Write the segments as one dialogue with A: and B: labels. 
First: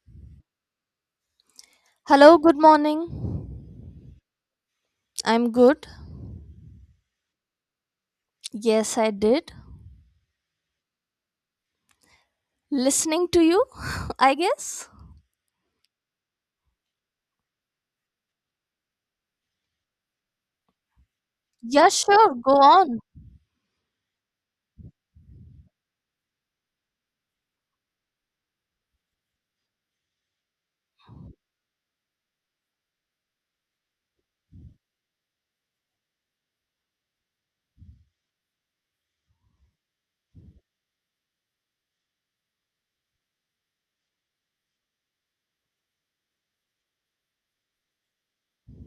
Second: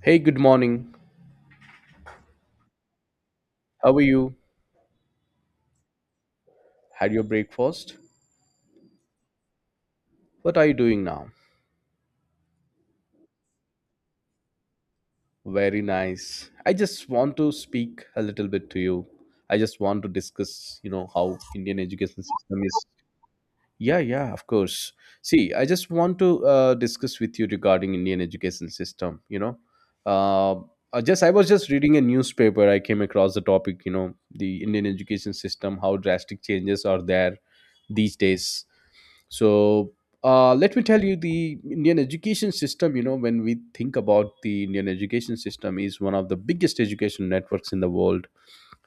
A: Hey, good morning.
B: Hello, good morning.
A: How are you?
B: I'm good.
A: Had your breakfast?
B: Yes, I did.
A: What are you doing now?
B: Listening to you, I guess.
A: Very nice. I just want to speak a little bit to you. I just want to discuss, you know, how Indian
B: Yeah,
A: education
B: sure, go
A: system is.
B: on.
A: Yeah, yeah, of course. See, I just want to discuss with you regarding Indian education system. Uh, I was just reading a newspaper. I came across the topic. You know, the Indian education system, how drastic changes are there these days. So let me tell you, the Indian education system, you know, when we think about the Indian education system, is one of the biggest education networks in the world.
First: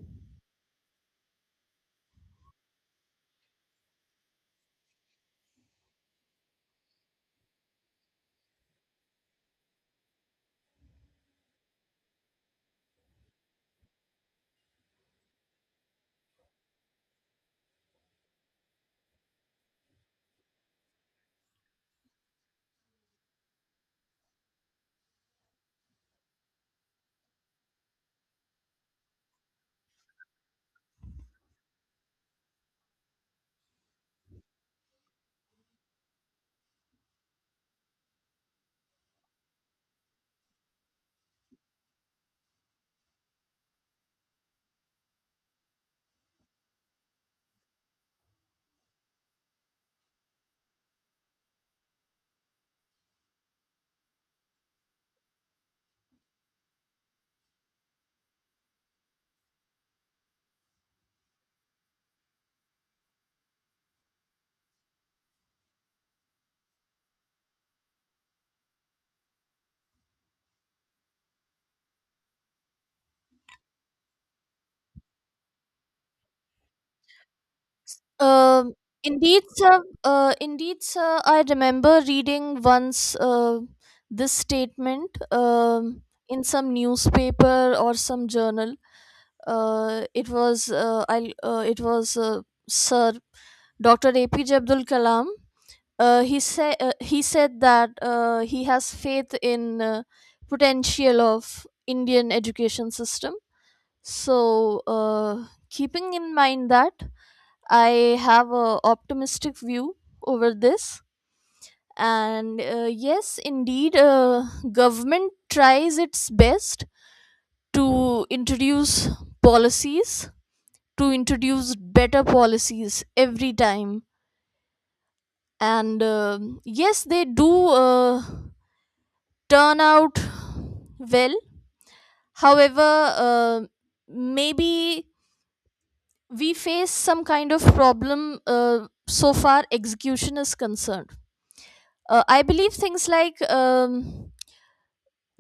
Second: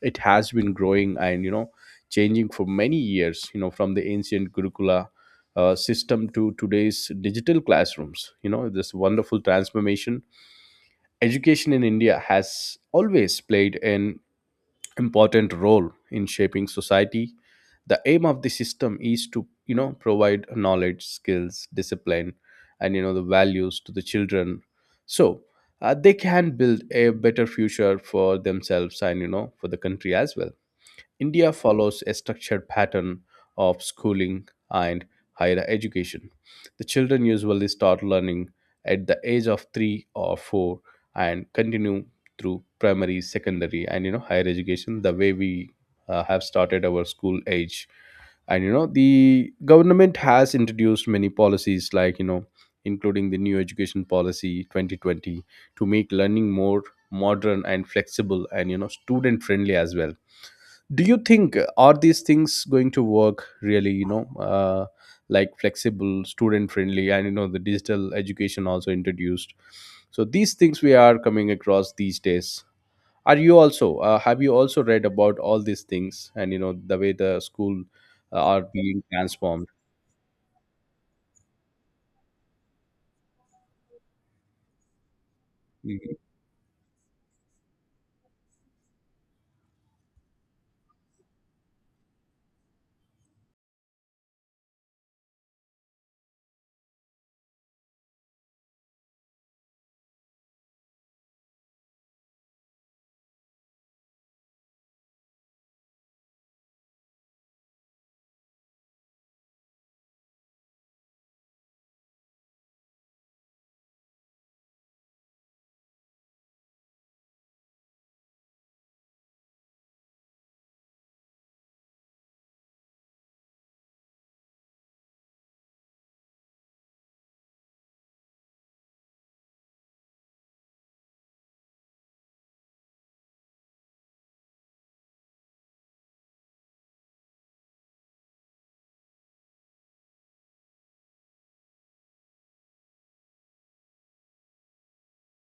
A: It has been growing and, you know, changing for many years, you know, from the ancient Gurukula system to today's digital classrooms. You know, this wonderful transformation. Education in India has always played an important role in shaping society. The aim of the system is to, you know, provide knowledge, skills, discipline, and, you know, the values to the children, so they can build a better future for themselves and, you know, for the country as well. India follows a structured pattern of schooling and higher education. The children usually start learning at the age of 3 or 4 and continue through primary, secondary, and, you know, higher education, the way we have started our school age. And you know the government has introduced many policies, like, you know, including the new education policy 2020, to make learning more modern and flexible and, you know, student friendly as well. Do you think are these things going to work really, you know, like flexible, student friendly, and, you know, the digital education also introduced, so these things we are coming across these days? Are you also have you also read about all these things and, you know, the way the school are
B: Um,
A: being
B: indeed,
A: transformed?
B: sir. Indeed, sir. I remember reading once this statement
A: Mhm.
B: in some newspaper or some journal. It was Sir Dr. APJ Abdul Kalam he said that he has faith in potential of Indian education system. So, keeping in mind that, I have a optimistic view over this. And yes, indeed, government tries its best to introduce policies, to introduce better policies every time. And yes, they do. Turn out well. However, uh, maybe we face some kind of problem so far execution is concerned. I believe things like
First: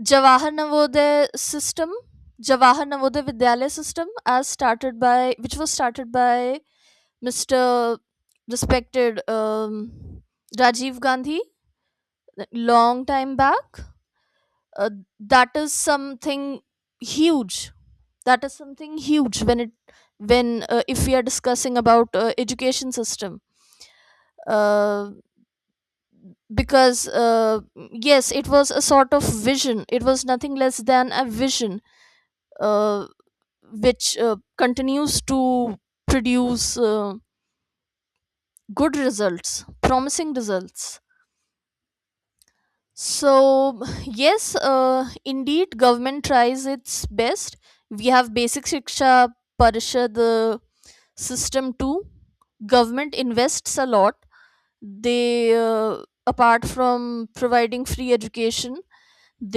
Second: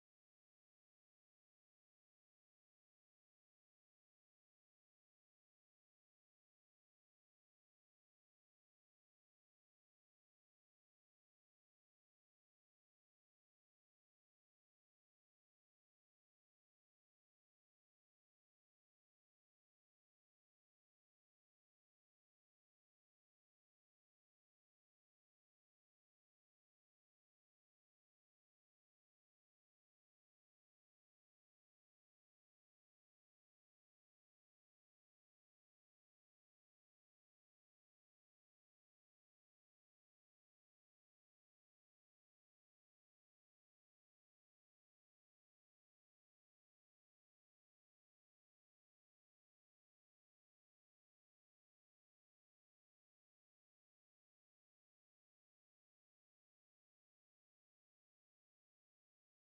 B: jawahar navodaya system jawahar navodaya vidyalaya system as started by which was started by mr respected, Rajiv Gandhi, long time back. uh, that is something huge that is something huge when it when if we are discussing about education system, uh, because yes, it was a sort of vision, it was nothing less than a vision, uh, which continues to produce good results, promising results. So yes, indeed government tries its best. We have basic shiksha parishad system two. Government invests a lot. They, apart from providing free education,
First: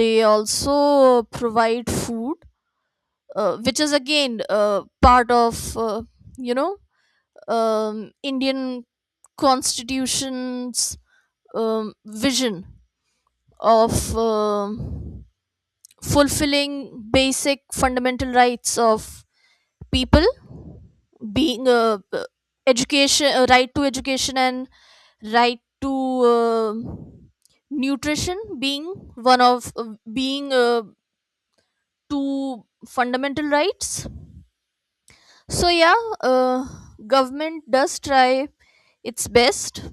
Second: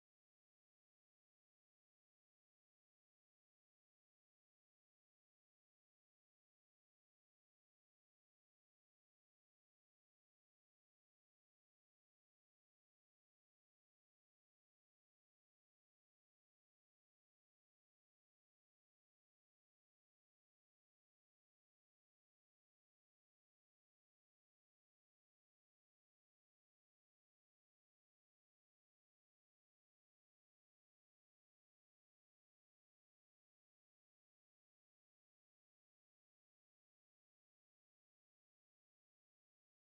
B: they also provide food, which is again part of, you know, Indian constitution's vision of fulfilling basic fundamental rights of people, being a, education, right to education and right to uh, nutrition, being one of, being, two fundamental rights. So yeah, government does try its best.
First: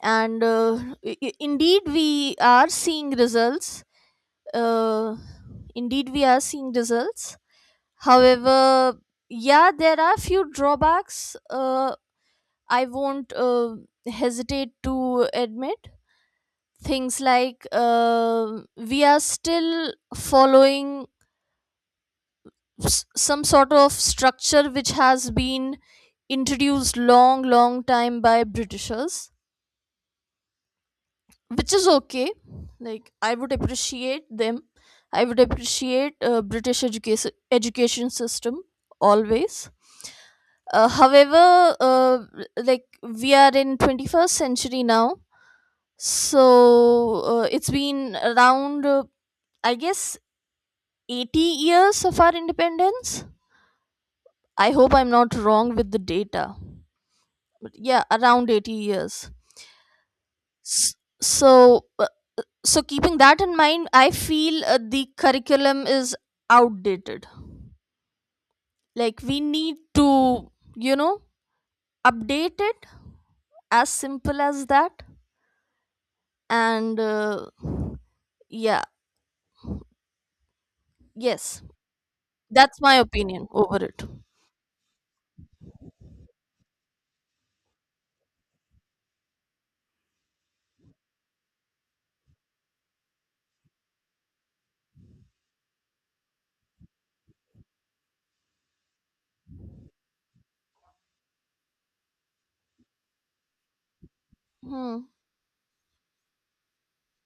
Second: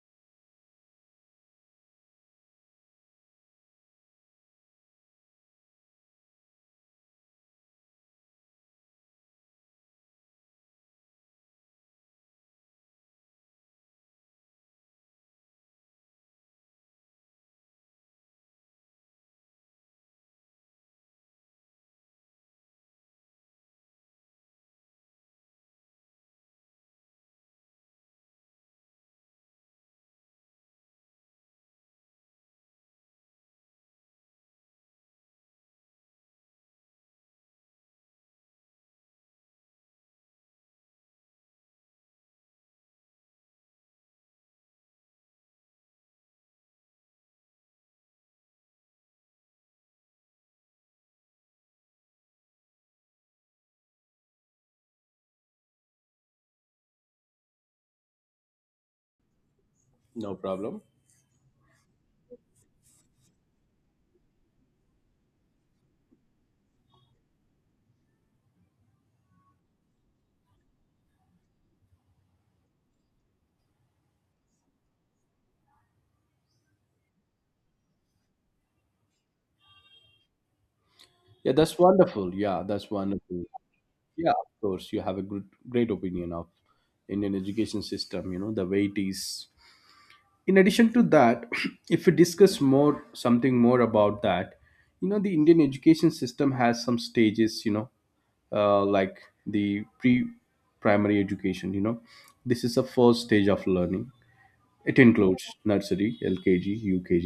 B: And indeed we are seeing results. uh, Indeed we are seeing results. However, yeah, there are few drawbacks. I won't hesitate to admit things like, we are still following some sort of structure which has been introduced long long time by britishers, which is okay. Like, I would appreciate them. I would appreciate british education system always. However, like, we are in 21st century now. So it's been around, I guess, 80 years of our independence. I hope I'm not wrong with the data, but yeah, around 80 years.
A: No problem.
B: S- So, so keeping that in mind, I feel the curriculum is outdated. Like we need to, you know, update it. As simple as that. And yeah,
A: Yeah,
B: yes,
A: that's wonderful. Yeah,
B: that's
A: that's
B: my
A: wonderful.
B: opinion over it.
A: Yeah, of course, you have a good, great opinion of Indian education system, you know, the way it is. In addition to that, if we discuss more, something more about that, you know, the Indian education system has some stages, you know, like the pre primary education, you know, this is the first stage of learning. It
B: Hmm.
A: includes nursery, LKG, UKG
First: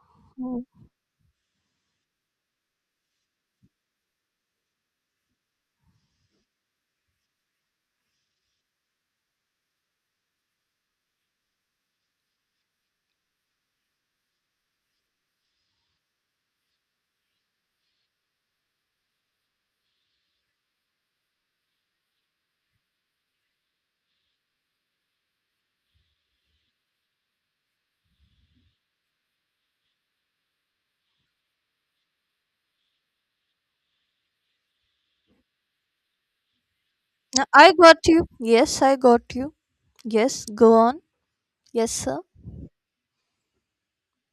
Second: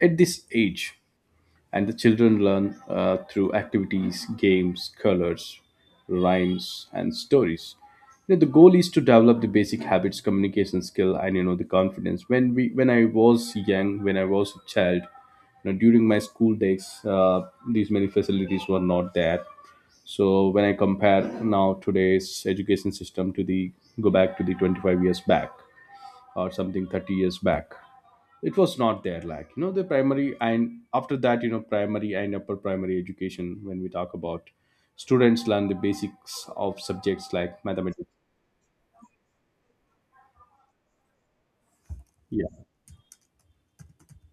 A: at this
B: Hmm.
A: age, and the children learn through activities, games, colors, rhymes, and stories. You know, the goal is to develop the basic habits, communication skill, and, you know, the confidence. When I was young, when I was a child, you know, during my school days, these many facilities were not there. So when I compare now today's education system to the, go back to the 25 years back or something 30 years back, it was not there, like, you know, the primary, and after that, you know, primary and upper primary education, when we talk about, students learn the basics of subjects like
B: I got
A: mathematics.
B: you. Yes, I got you. Yes, go on. Yes, sir.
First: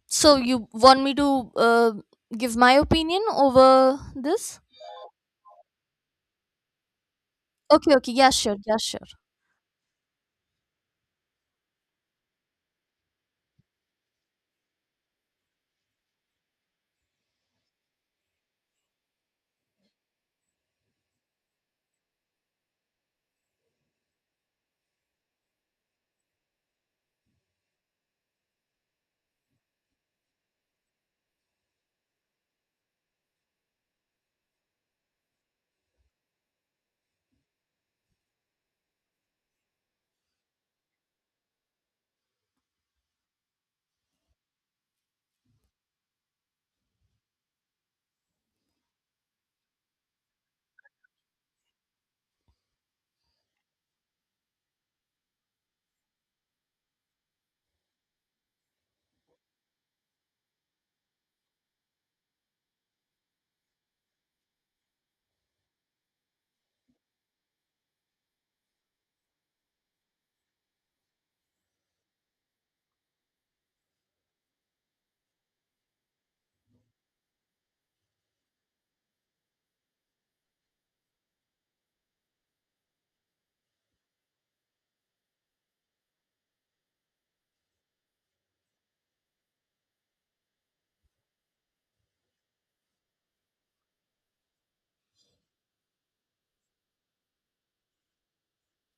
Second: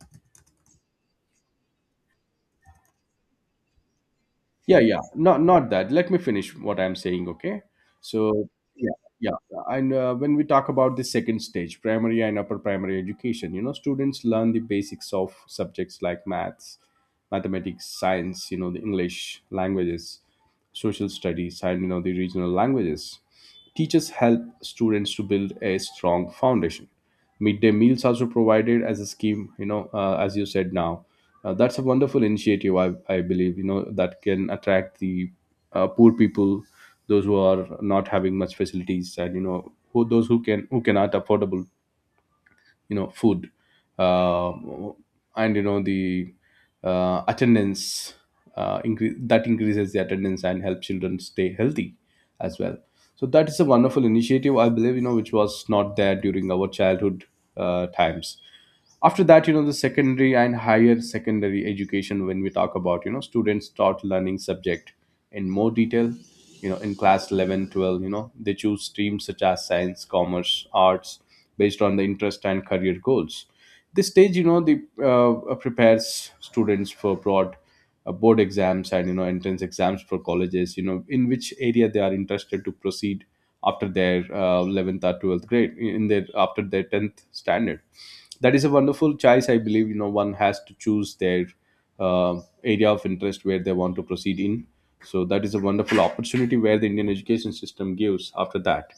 B: So you want me to give my opinion over this?
A: Yeah, yeah, not that, let me finish what I'm saying, okay?
B: Okay, okay. Yeah,
A: So
B: sure. Yeah,
A: yeah,
B: sure.
A: yeah, and when we talk about the second stage, primary and upper primary education, you know, students learn the basics of subjects like maths, mathematics, science, you know, the English languages, social studies, and, you know, the regional languages. Teachers help students to build a strong foundation. Midday meals also provided as a scheme, you know, as you said now, that's a wonderful initiative. I believe, you know, that can attract the poor people, those who are not having much facilities and, you know, who those who can who cannot affordable, you know, food, uh, and you know the attendance, increases the attendance and help children stay healthy as well. So that is a wonderful initiative, I believe, you know, which was not there during our childhood times. After that, you know, the secondary and higher secondary education, when we talk about, you know, students start learning subject in more detail, you know, in class 11, 12, you know, they choose streams such as science, commerce, arts, based on the interest and career goals. This stage, you know, the prepares students for broad board exams and, you know, entrance exams for colleges, you know, in which area they are interested to proceed after their 11th or 12th grade in their after their 10th standard. That is a wonderful choice, I believe, you know, one has to choose their uh, area of interest where they want to proceed in. So that is a wonderful opportunity where the Indian education system gives. After that,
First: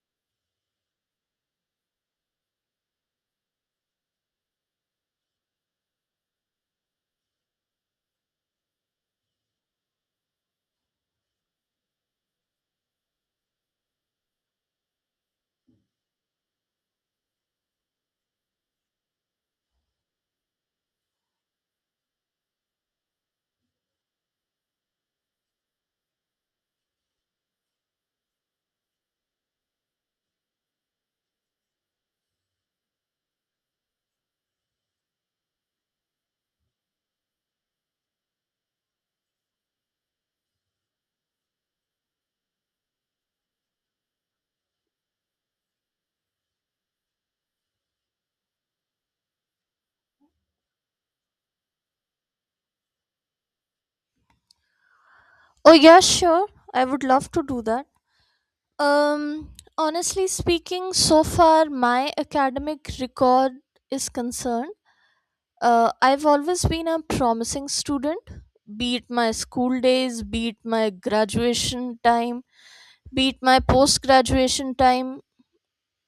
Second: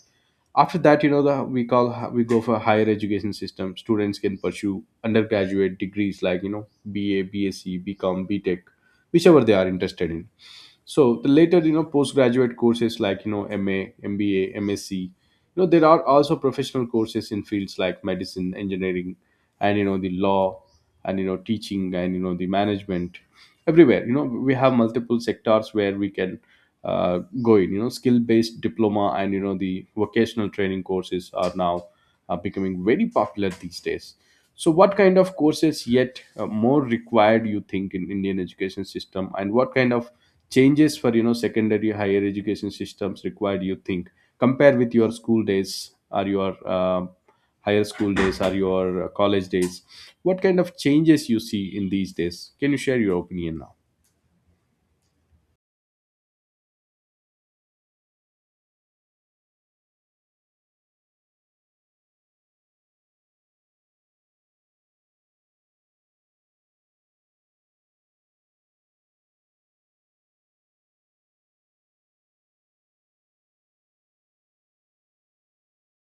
A: after that, you know, the, we call, we go for higher education system, students can pursue undergraduate degrees like, you know, BA, BSc, BCom, BTech, whichever they are interested in. So the later, you know, postgraduate courses like, you know, MA, you know, there are also professional courses in fields like medicine, engineering, and, you know, the law, and, you know, teaching, and, you know, the management. Everywhere, you know, we have multiple sectors where we can go in, you know, skill based diploma and, you know, the vocational training courses are now becoming very popular these days. So what kind of courses yet more required you think in Indian education system, and what kind of changes for, you know, secondary higher education systems required you think, compare with your school days or your higher school days or your college days, what kind of changes you see in these days, can you share your opinion now?
B: Oh, yeah, sure. I would love to do that. Um, honestly speaking, so far my academic record is concerned, I've always been a promising student, be it my school days, be it my graduation time, beat my post graduation time,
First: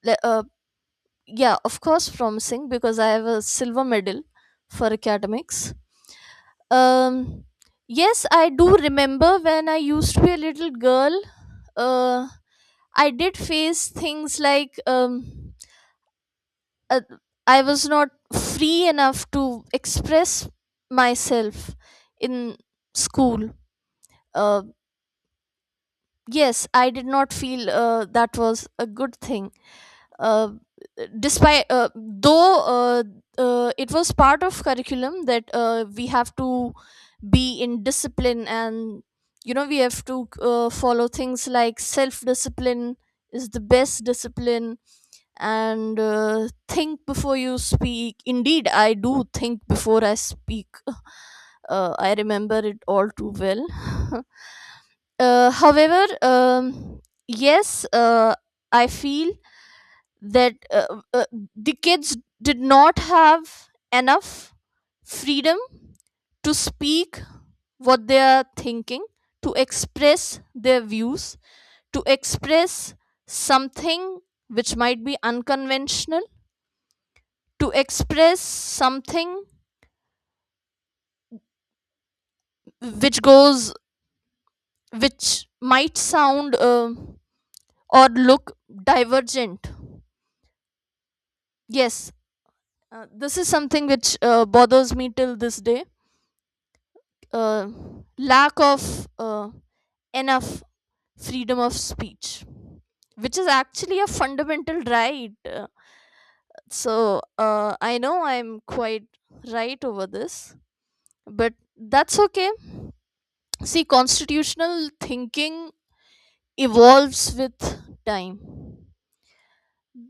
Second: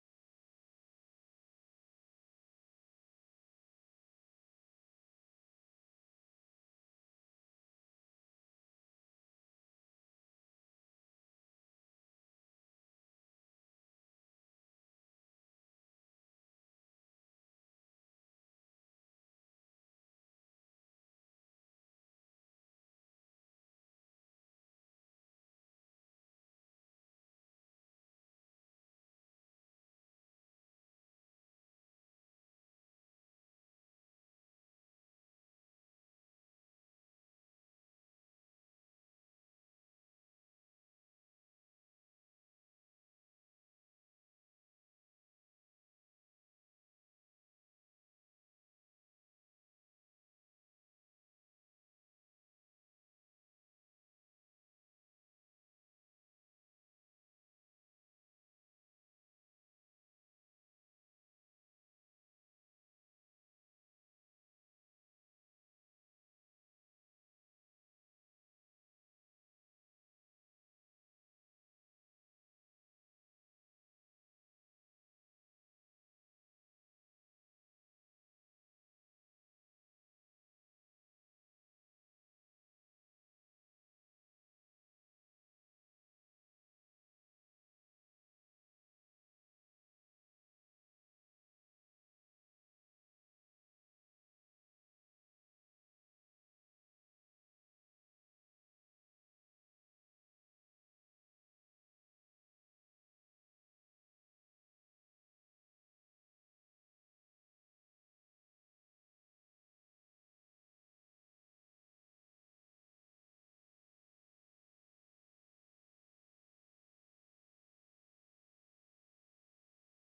B: le- uh, yeah, of course promising because I have a silver medal for academics. um yes, I do remember when I used to be a little girl. uh I did face things like, uh, I was not free enough to express myself in school. uh, yes, I did not feel that was a good thing, uh, despite, though, it was part of curriculum that we have to be in discipline, and you know we have to follow things like self discipline is the best discipline. And think before you speak. Indeed I do think before I speak. I remember it all too well. However, yes, I feel that the kids did not have enough freedom to speak what they are thinking, to express their views, to express something which might be unconventional, to express something which goes, which might sound or look divergent. Yes. This is something which bothers me till this day, uh, lack of enough freedom of speech, which is actually a fundamental right. So I know I'm quite right over this, but that's okay. See, constitutional thinking evolves with time.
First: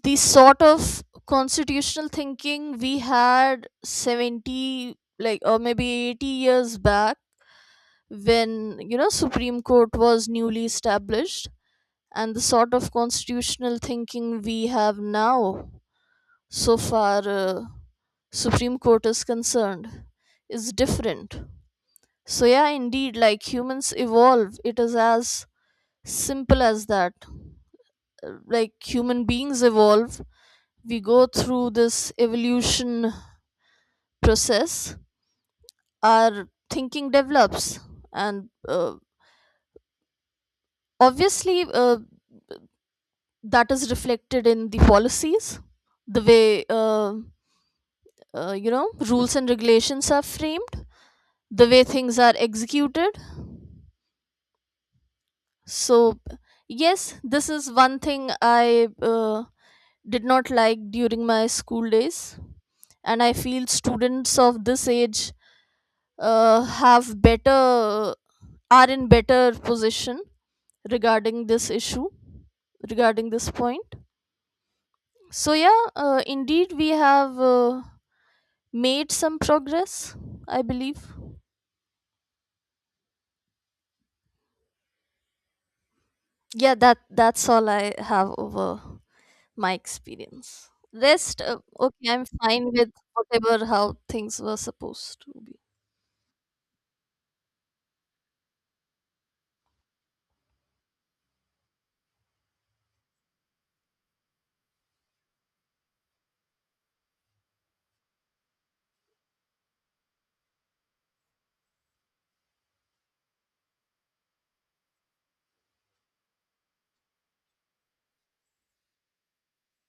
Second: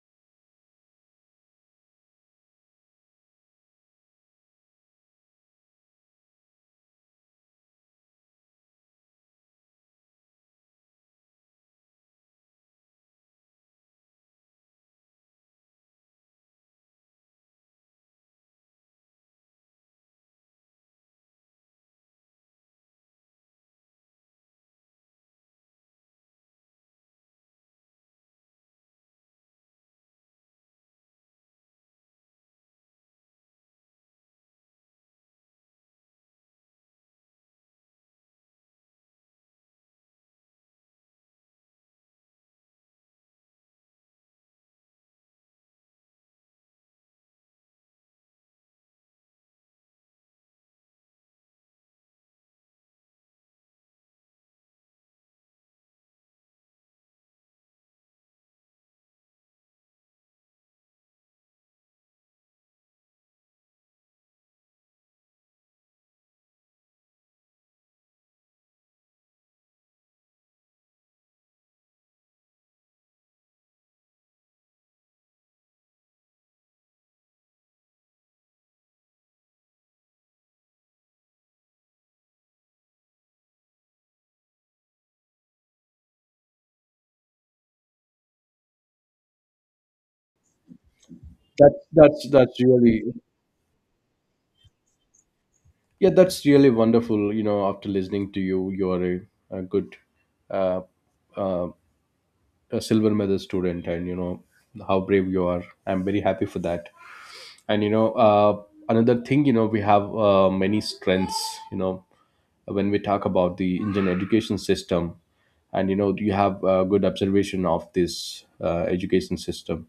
B: The sort of constitutional thinking we had 70, like, or maybe 80 years back, when, you know, supreme court was newly established, and the sort of constitutional thinking we have now, so far supreme court is concerned, is different. So yeah, indeed, like humans evolve, it is as simple as that. Like, human beings evolve, we go through this evolution process, our thinking develops, and uh, obviously uh, that is reflected in the policies, the way you know rules and regulations are framed, the way things are executed. So yes, this is one thing I did not like during my school days. And I feel students of this age have better, are in better position regarding this issue, regarding this point. So yeah, indeed we have made some progress, I believe. Yeah, that's all I have over my experience. Rest,
A: that's
B: okay,
A: that's
B: I'm
A: that's
B: fine with
A: really,
B: whatever how things were supposed to be.
A: yeah, that's really wonderful. You know, after listening to you, you are a good, uh, uh, a silver medal student, and you know how brave you are, I'm very happy for that. And you know, another thing, you know, we have many strengths, you know, when we talk about the Indian education system, and you know you have a good observation of this education system,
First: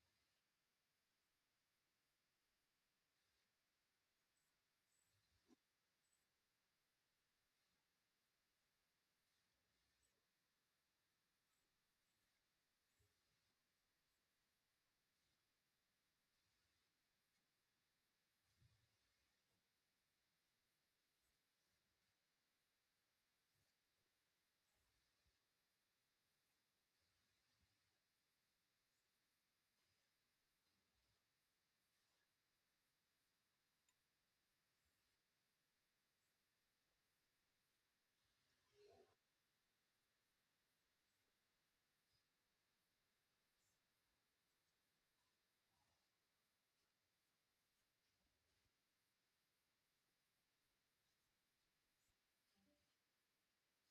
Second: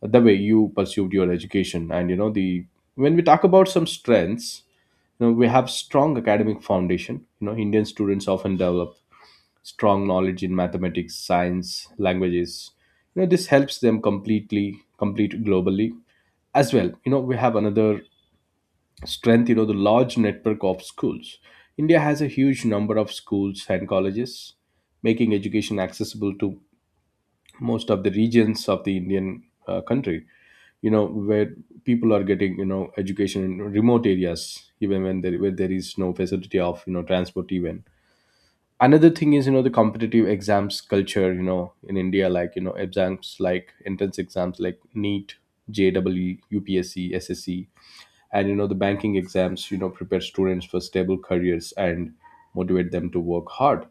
A: the way you pursued your education, and you know the, when we talk about some strengths, you know, we have strong academic foundation. You know, Indian students often develop strong knowledge in mathematics, science, languages. You know, this helps them completely complete globally as well. You know, we have another strength, you know, the large network of schools. India has a huge number of schools and colleges, making education accessible to most of the regions of the Indian country, you know, where people are getting, you know, education in remote areas, even when there, where there is no facility of, you know, transport even. Another thing is, you know, the competitive exams culture, you know, in India, like, you know, exams like entrance exams like NEET, jwe, and, you know, the banking exams, you know, prepare students for stable careers and motivate them to work hard.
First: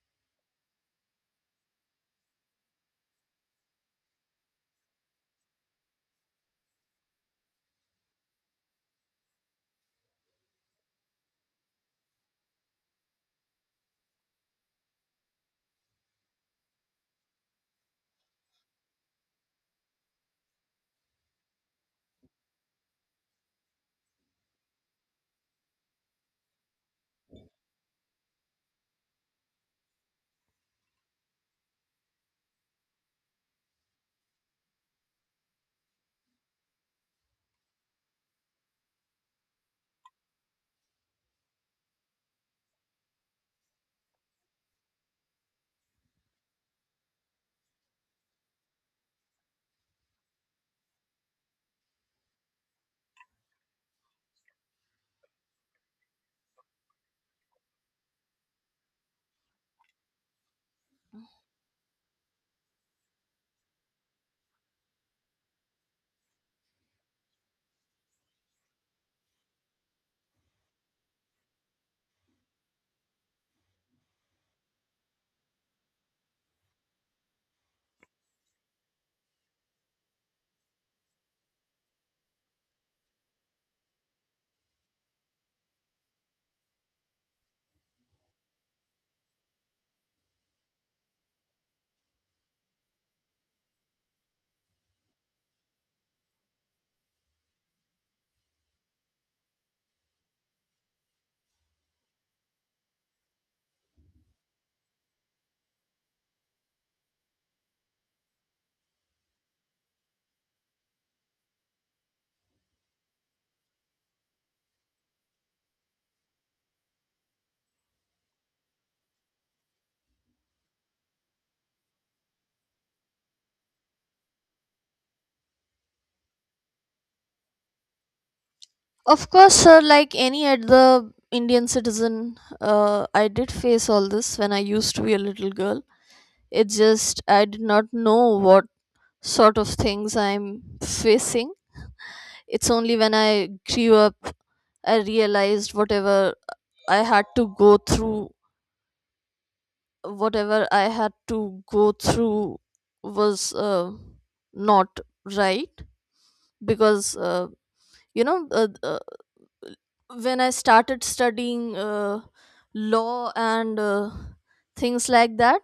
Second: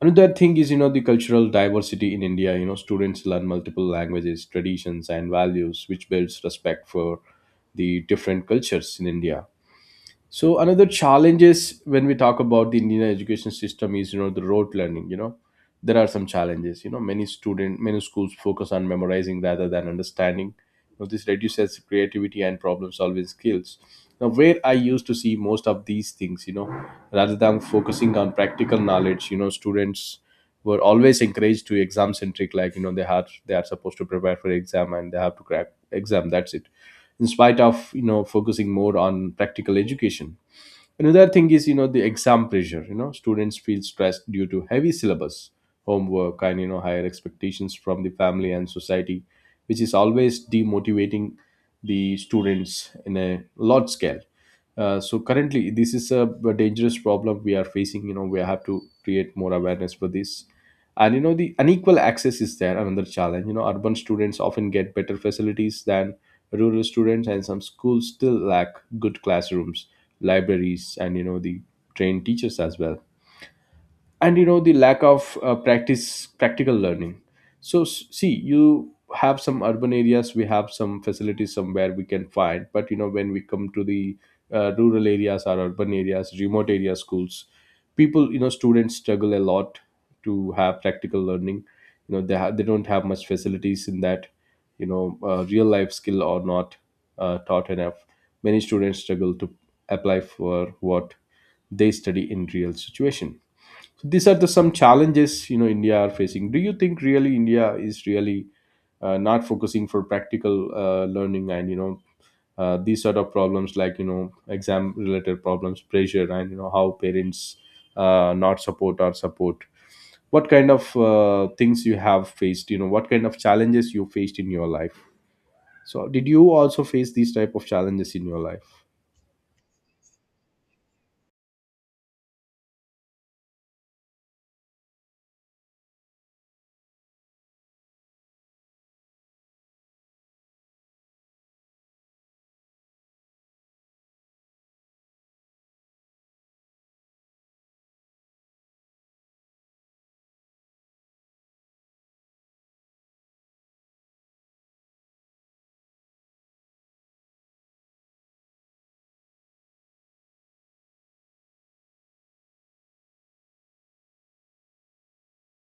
A: Another thing is, you know, the cultural diversity in India, you know, students learn multiple languages, traditions, and values, which builds respect for the different cultures in India. So another challenge is, when we talk about the Indian education system, is, you know, the rote learning. You know, there are some challenges. You know, many schools focus on memorizing rather than understanding. You know, this reduces creativity and problem solving skills. Now where I used to see most of these things, you know, rather than focusing on practical knowledge, you know, students were always encouraged to exam centric, like, you know, they are supposed to prepare for exam and they have to crack exam, that's it, in spite of, you know, focusing more on practical education. Another thing is, you know, the exam pressure. You know, students feel stressed due to heavy syllabus, homework, and, you know, higher expectations from the family and society, which is always demotivating the students in a large scale. So currently, this is a dangerous problem we are facing. You know, we have to create more awareness for this. And you know, the unequal access is there, another challenge. You know, urban students often get better facilities than rural students, and some schools still lack good classrooms, libraries, and the trained teachers as well, and the lack of practice practical learning. So see, you have some urban areas, we have some facilities somewhere we can find, but when we come to the rural areas or urban areas, remote area schools, people, students struggle a lot to have practical learning. They they don't have much facilities in that. Real life skill or not taught enough. Many students struggle to apply for what they study in real situation. These are the some challenges, India are facing. Do you think really India is really not focusing for practical learning, and these sort of problems like, exam related problems, pressure, and how parents not support or support? What kind of things you have faced, what kind of challenges you faced in your life? So did you also face these type of challenges in your life?
B: Of course, sir, like any other Indian citizen, I did face all this when I used to be a little girl. It's just I did not know what sort of things I'm facing. It's only when I grew up I realized I had to go through whatever I had to go through was not right. Because, you know, when I started studying law and things like that,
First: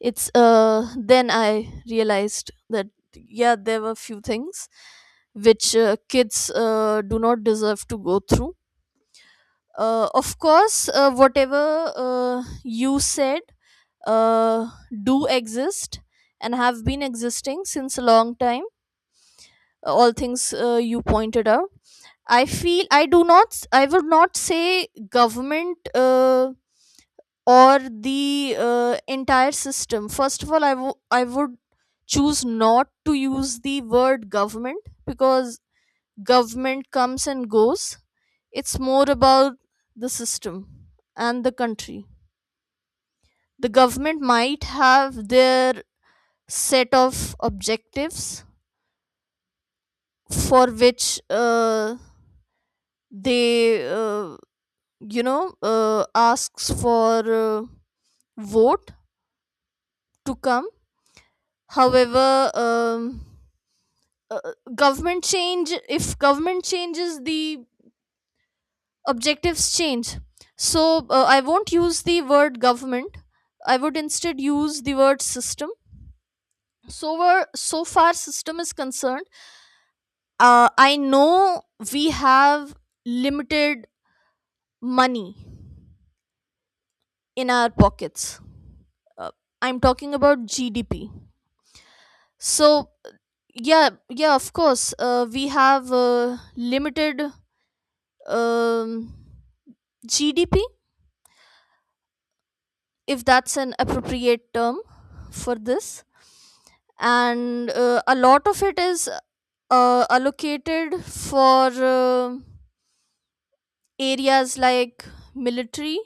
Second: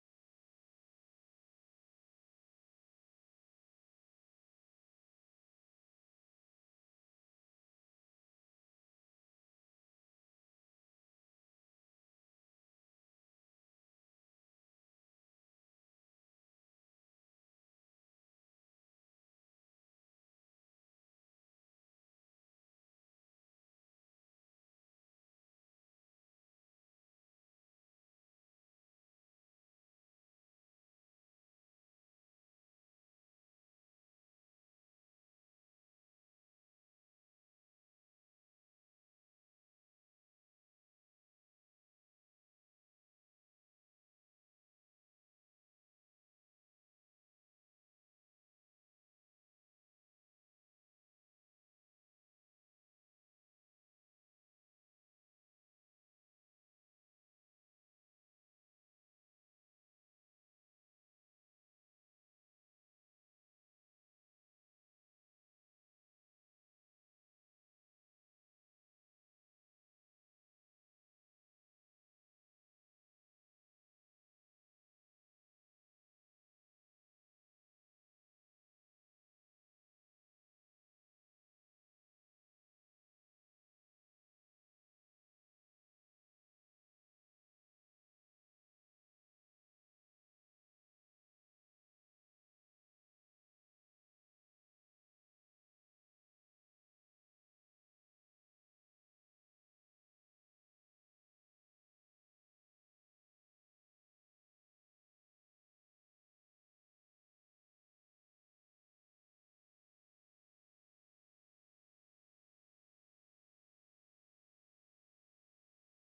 B: it's then I realized that yeah, there were few things which kids do not deserve to go through. Of course, whatever you said uh, do exist and have been existing since a long time. All things you pointed out, I feel I do not, I would not say government or the entire system. First of all, I would choose not to use the word government, because government comes and goes. It's more about the system and the country. The government might have their set of objectives for which they you know asks for vote to come. However, uh, government change. If government changes, the objectives change. So I won't use the word government. I would instead use the word system. So where, so far system is concerned, I know we have limited money in our pockets. Uh, I'm talking about GDP. So yeah, yeah, of course, we have limited um, GDP, if that's an appropriate term for this, and a lot of it is allocated for areas like military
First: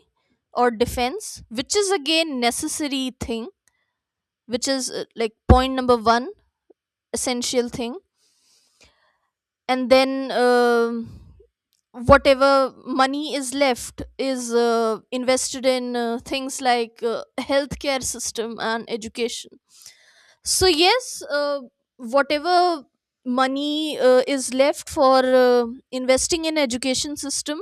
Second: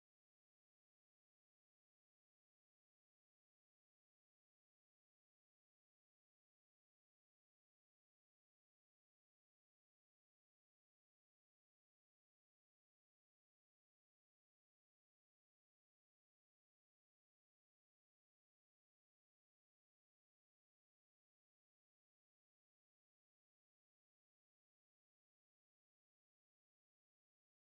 B: or defense, which is again necessary thing, which is like point number one essential thing. And then, um whatever money is left is invested in things like healthcare system and education. So yes, whatever money is left for uh, investing in education system,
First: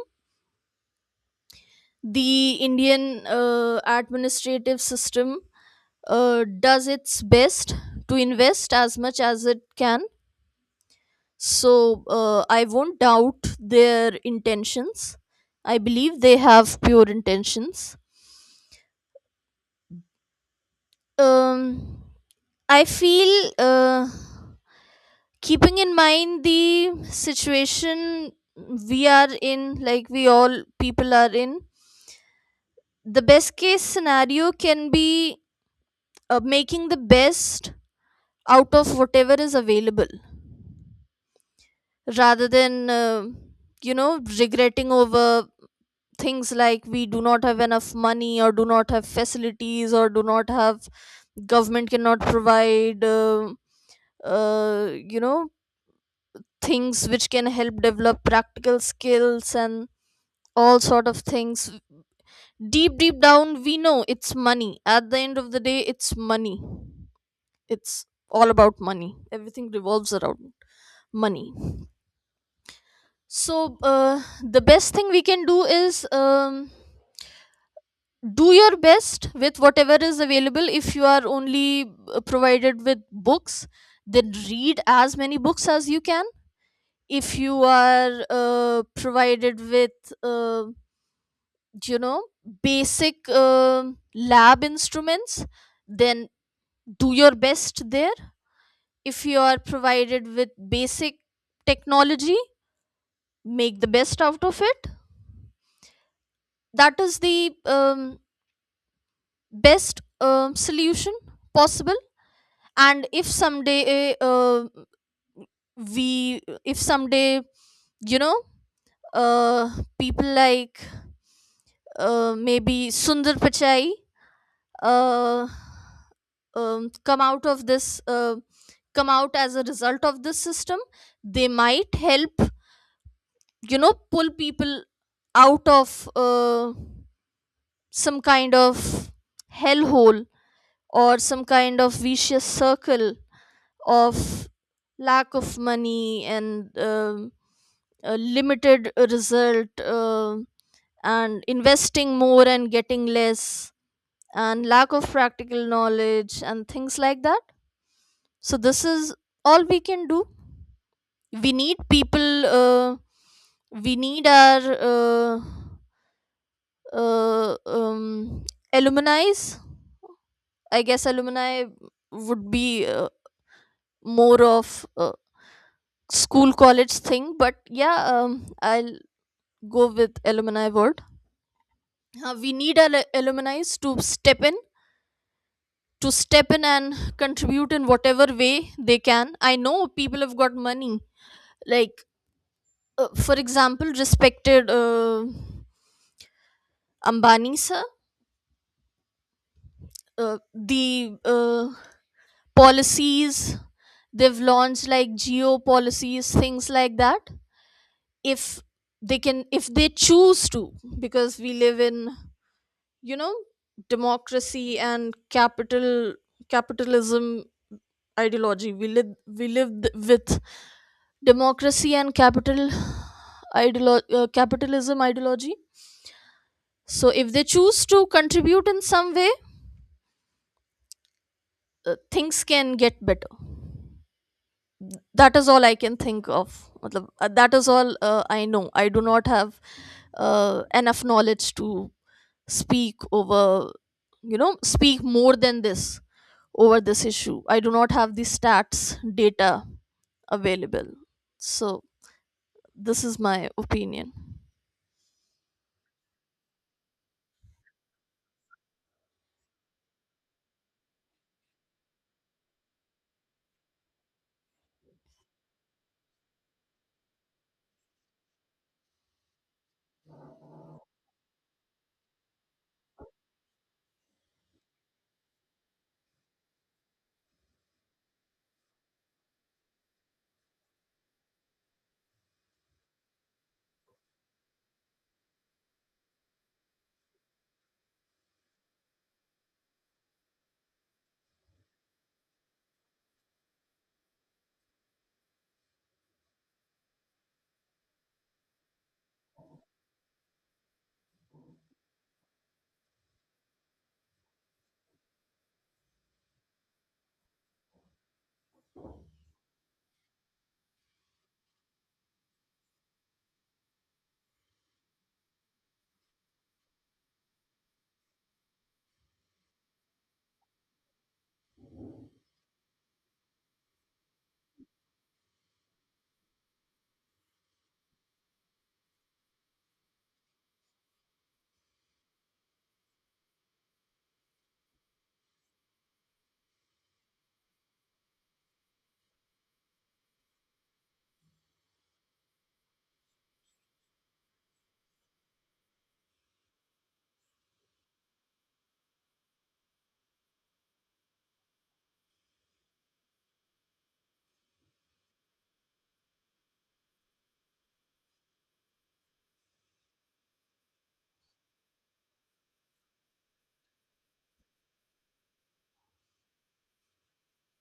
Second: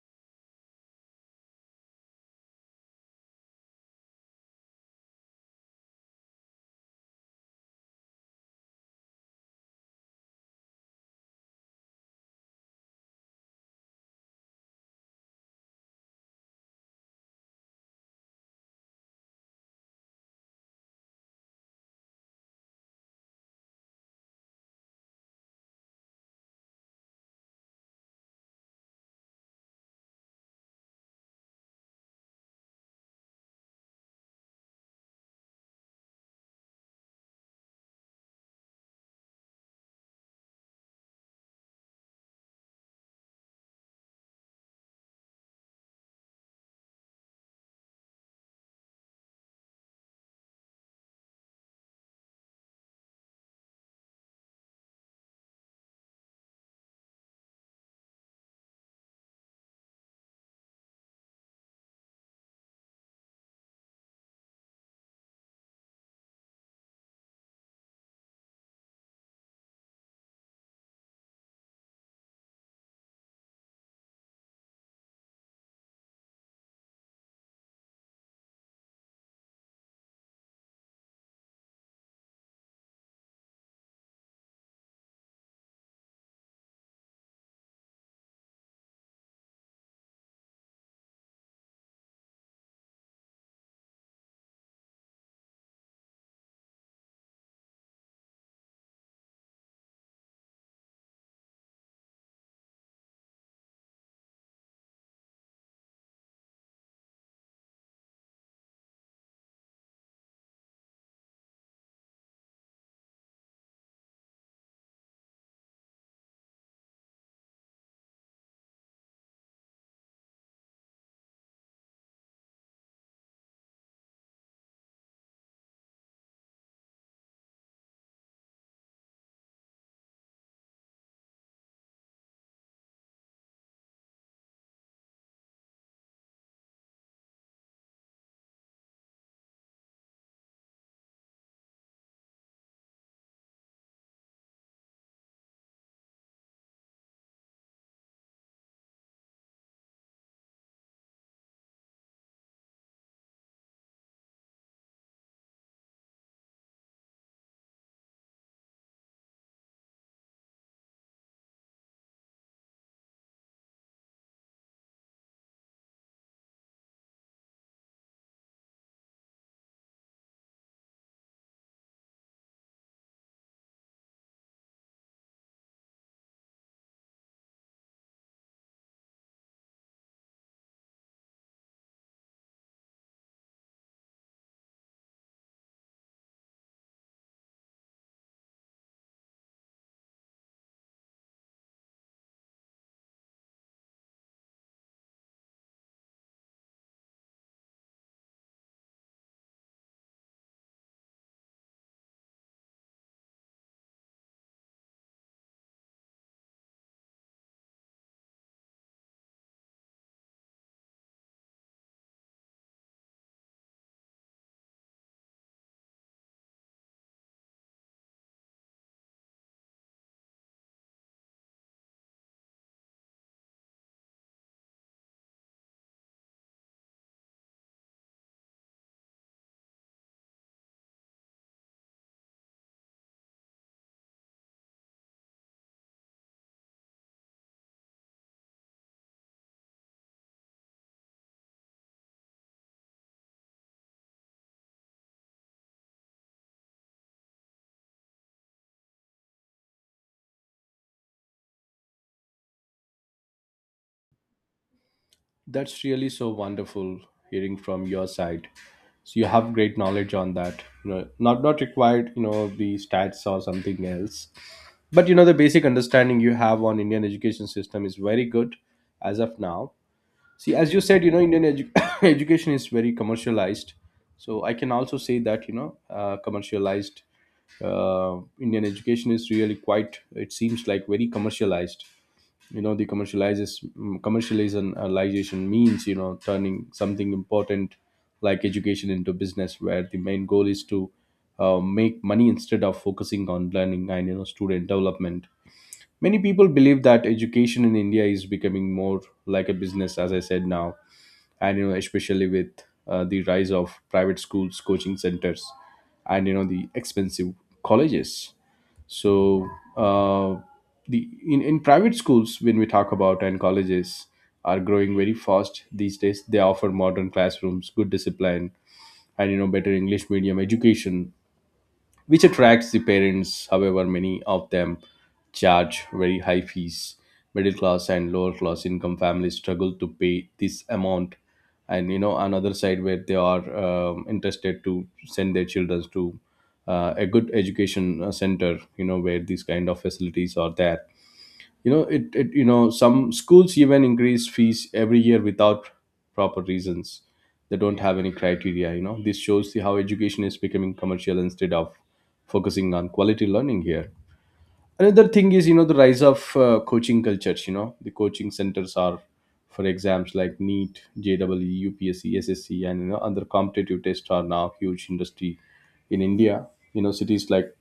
B: the Indian administrative system does its best to invest as much as it can. So I won't doubt their intentions. I believe they have pure intentions. um I feel, uh, keeping in mind the situation we are in, like we all people are in, the best case scenario can be making the best out of whatever is available, rather than, you know, regretting over things like we do not have enough money or do not have facilities or do not have government cannot provide, uh, you know, things which can help develop practical skills and all sort of things. Deep deep down we know it's money. At the end of the day it's money. It's all about money. Everything revolves around money. So the best thing we can do is, do your best with whatever is available. If you are only provided with books, then read as many books as you can. If you are provided with, you know, basic lab instruments, then do your best there. If you are provided with basic technology, make the best out of it. That is the best solution possible. And if someday, we if someday you know, uh, people like, maybe Sundar Pichai, uh, come out of this come out as a result of this system, they might help, you know, pull people out of some kind of hellhole or some kind of vicious circle of lack of money and limited result, and investing more and getting less, and lack of practical knowledge and things like that. So this is all we can do. we need people uh, we need our uh, uh, um, alumni, I guess alumni would be more of a school college thing, but yeah, I'll go with alumni word. We need our alumni to step in, and contribute in whatever way they can. I know people have got money. Like, for example, respected Ambani sir, the policies they've launched, like geo policies, things like that. If they can, if they choose to, because we live in, you know, democracy and capitalism ideology. We live with democracy and capitalism ideology. So if they choose to contribute in some way, things can get better. That is all I can think of. Matlab, that is all I know. I do not have enough knowledge to speak over, you know, speak more than this over this issue. I do not have the stats data available. So this is my opinion.
A: That's really so wonderful hearing from your side. So you have great knowledge on that. Not required, the stats or something else. But the basic understanding you have on Indian education system is very good as of now. See, as you said, Indian education is very commercialized. So I can also say that commercialized Indian education is really quite. It seems like very commercialized. The commercialization means, turning something important like education into business, where the main goal is to make money instead of focusing on learning and student development. Many people believe that education in India is becoming more like a business, as I said now, and especially with the rise of private schools, coaching centers, and the expensive colleges. So uh, the in private schools when we talk about and colleges are growing very fast these days. They offer modern classrooms, good discipline, and better English medium education, which attracts the parents. However, many of them charge very high fees. Middle class and lower class income families struggle to pay this amount. And another side where they are interested to send their children to a good education center, where these kind of facilities are there. It some schools even increase fees every year without proper reasons. They don't have any criteria. This shows the, how education is becoming commercial instead of focusing on quality learning here. Another thing is, the rise of coaching cultures. The coaching centers are for exams like NEET, JEE, UPSC SSC and other competitive tests are now huge industry in India. Cities like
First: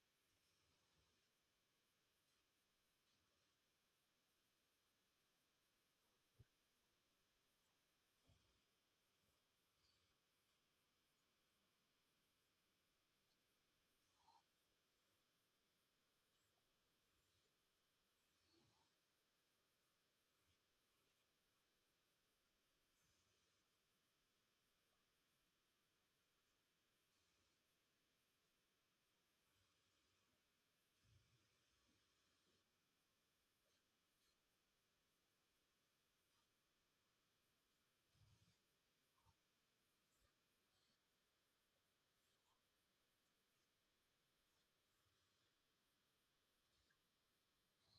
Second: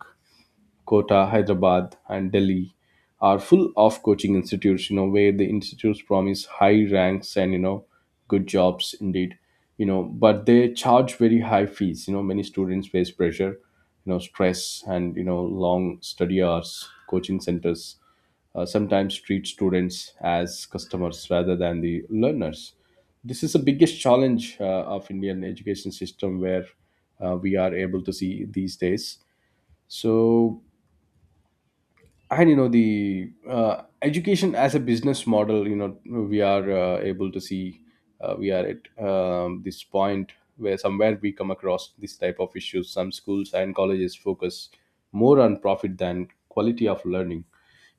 A: Kota, Hyderabad, and Delhi are full of coaching institutes, where the institutes promise high ranks and, good jobs indeed, but they charge very high fees. Many students face pressure, stress, and, long study hours. Coaching centers sometimes treat students as customers rather than the learners. This is the biggest challenge of Indian education system where we are able to see these days. So, and the education as a business model, we are able to see, we are at this point where somewhere we come across this type of issues. Some schools and colleges focus more on profit than quality of learning.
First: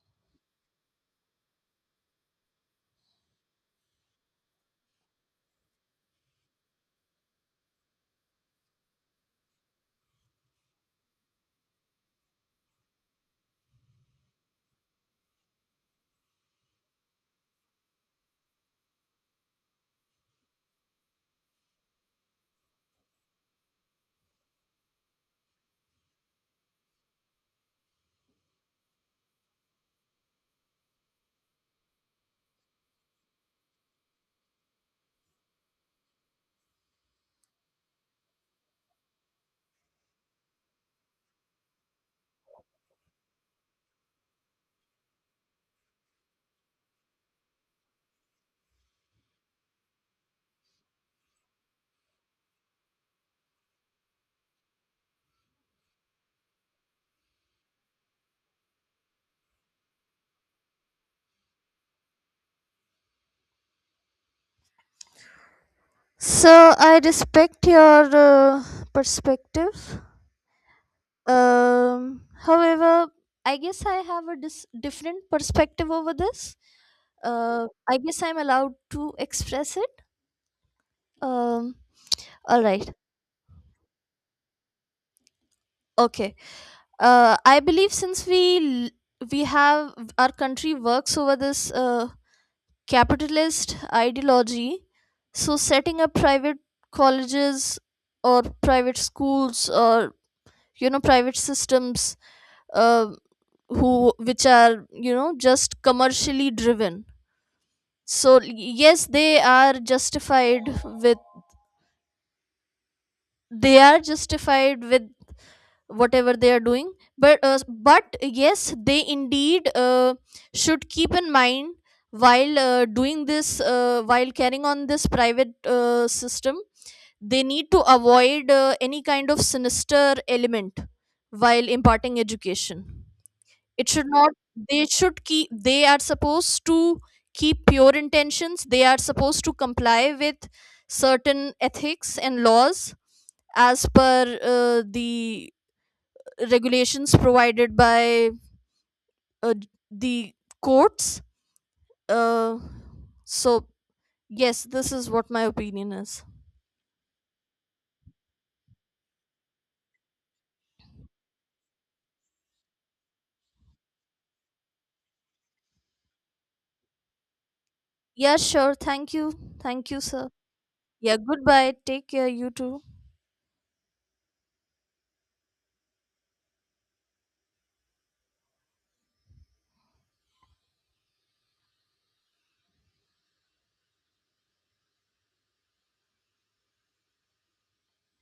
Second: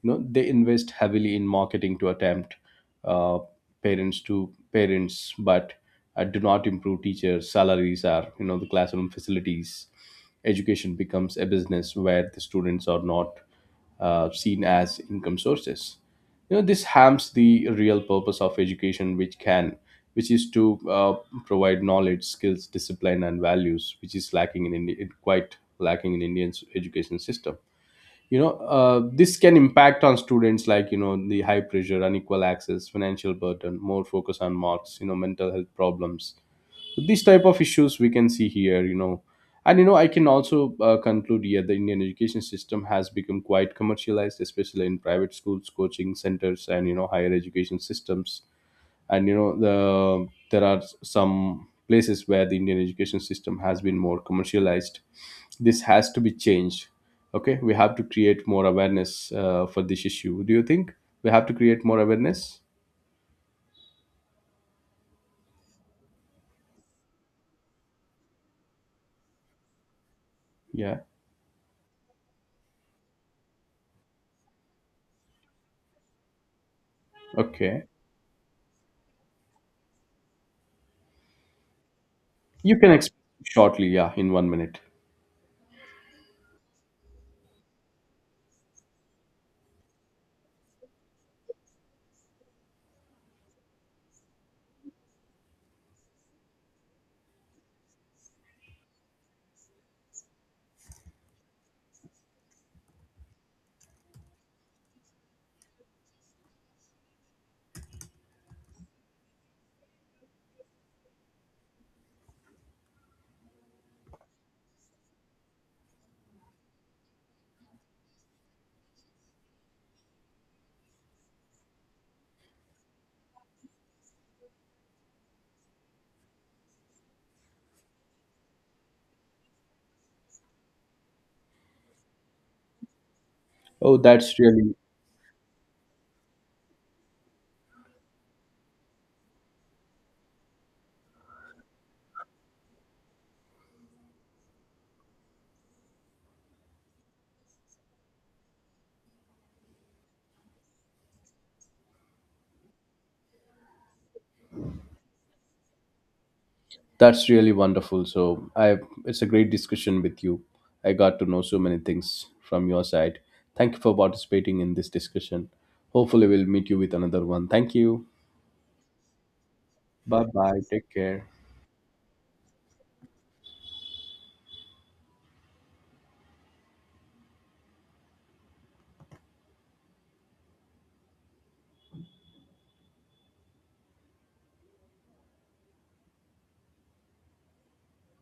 A: They invest heavily in marketing to attempt uh, parents, but do not improve teachers salaries are the classroom facilities. Education becomes a business where the students are not seen as income sources. This harms the real purpose of education, which can which is to provide knowledge, skills, discipline, and values, which is lacking in it quite lacking in Indian education system. This can impact on students like, the high pressure, unequal access, financial burden, more focus on marks, mental health problems. So these type of issues we can see here, and I can also conclude here, the Indian education system has become quite commercialized, especially in private schools, coaching centers, and higher education systems. And the there are some places where the Indian education system has been more commercialized. This has to be changed. Okay, we have to create more awareness for this issue. Do you think we have to create more awareness?
B: So I respect your perspective.
A: Yeah.
B: However, I guess I have a different perspective over this.
A: Okay,
B: I guess I'm allowed to express it. Um, all
A: you can
B: right.
A: explain shortly, yeah, in 1 minute.
B: Okay. I believe, since we we have, our country works over this capitalist ideology, so setting up private colleges or private schools or, you know, private systems uh, who, which are, you know, just commercially driven. So yes, they are justified with, they are justified with whatever they are doing, but yes, they indeed should keep in mind while doing this, while carrying on this private system. They need to avoid any kind of sinister element while imparting education. It
A: Oh,
B: should not, they should keep, they are supposed to keep pure intentions. They are supposed to comply with certain ethics and laws as per the regulations provided by uh, the courts. uh, so yes, this is what my opinion is.
A: that's really wonderful. So I, it's a great discussion with you. I got to know so many things from your side. Thank you for participating in this discussion. Hopefully we'll meet you with another one. Thank you.
B: Yeah, sure, thank you. Thank you,
A: Bye
B: sir.
A: bye, take
B: Yeah,
A: care.
B: goodbye, take care, you too.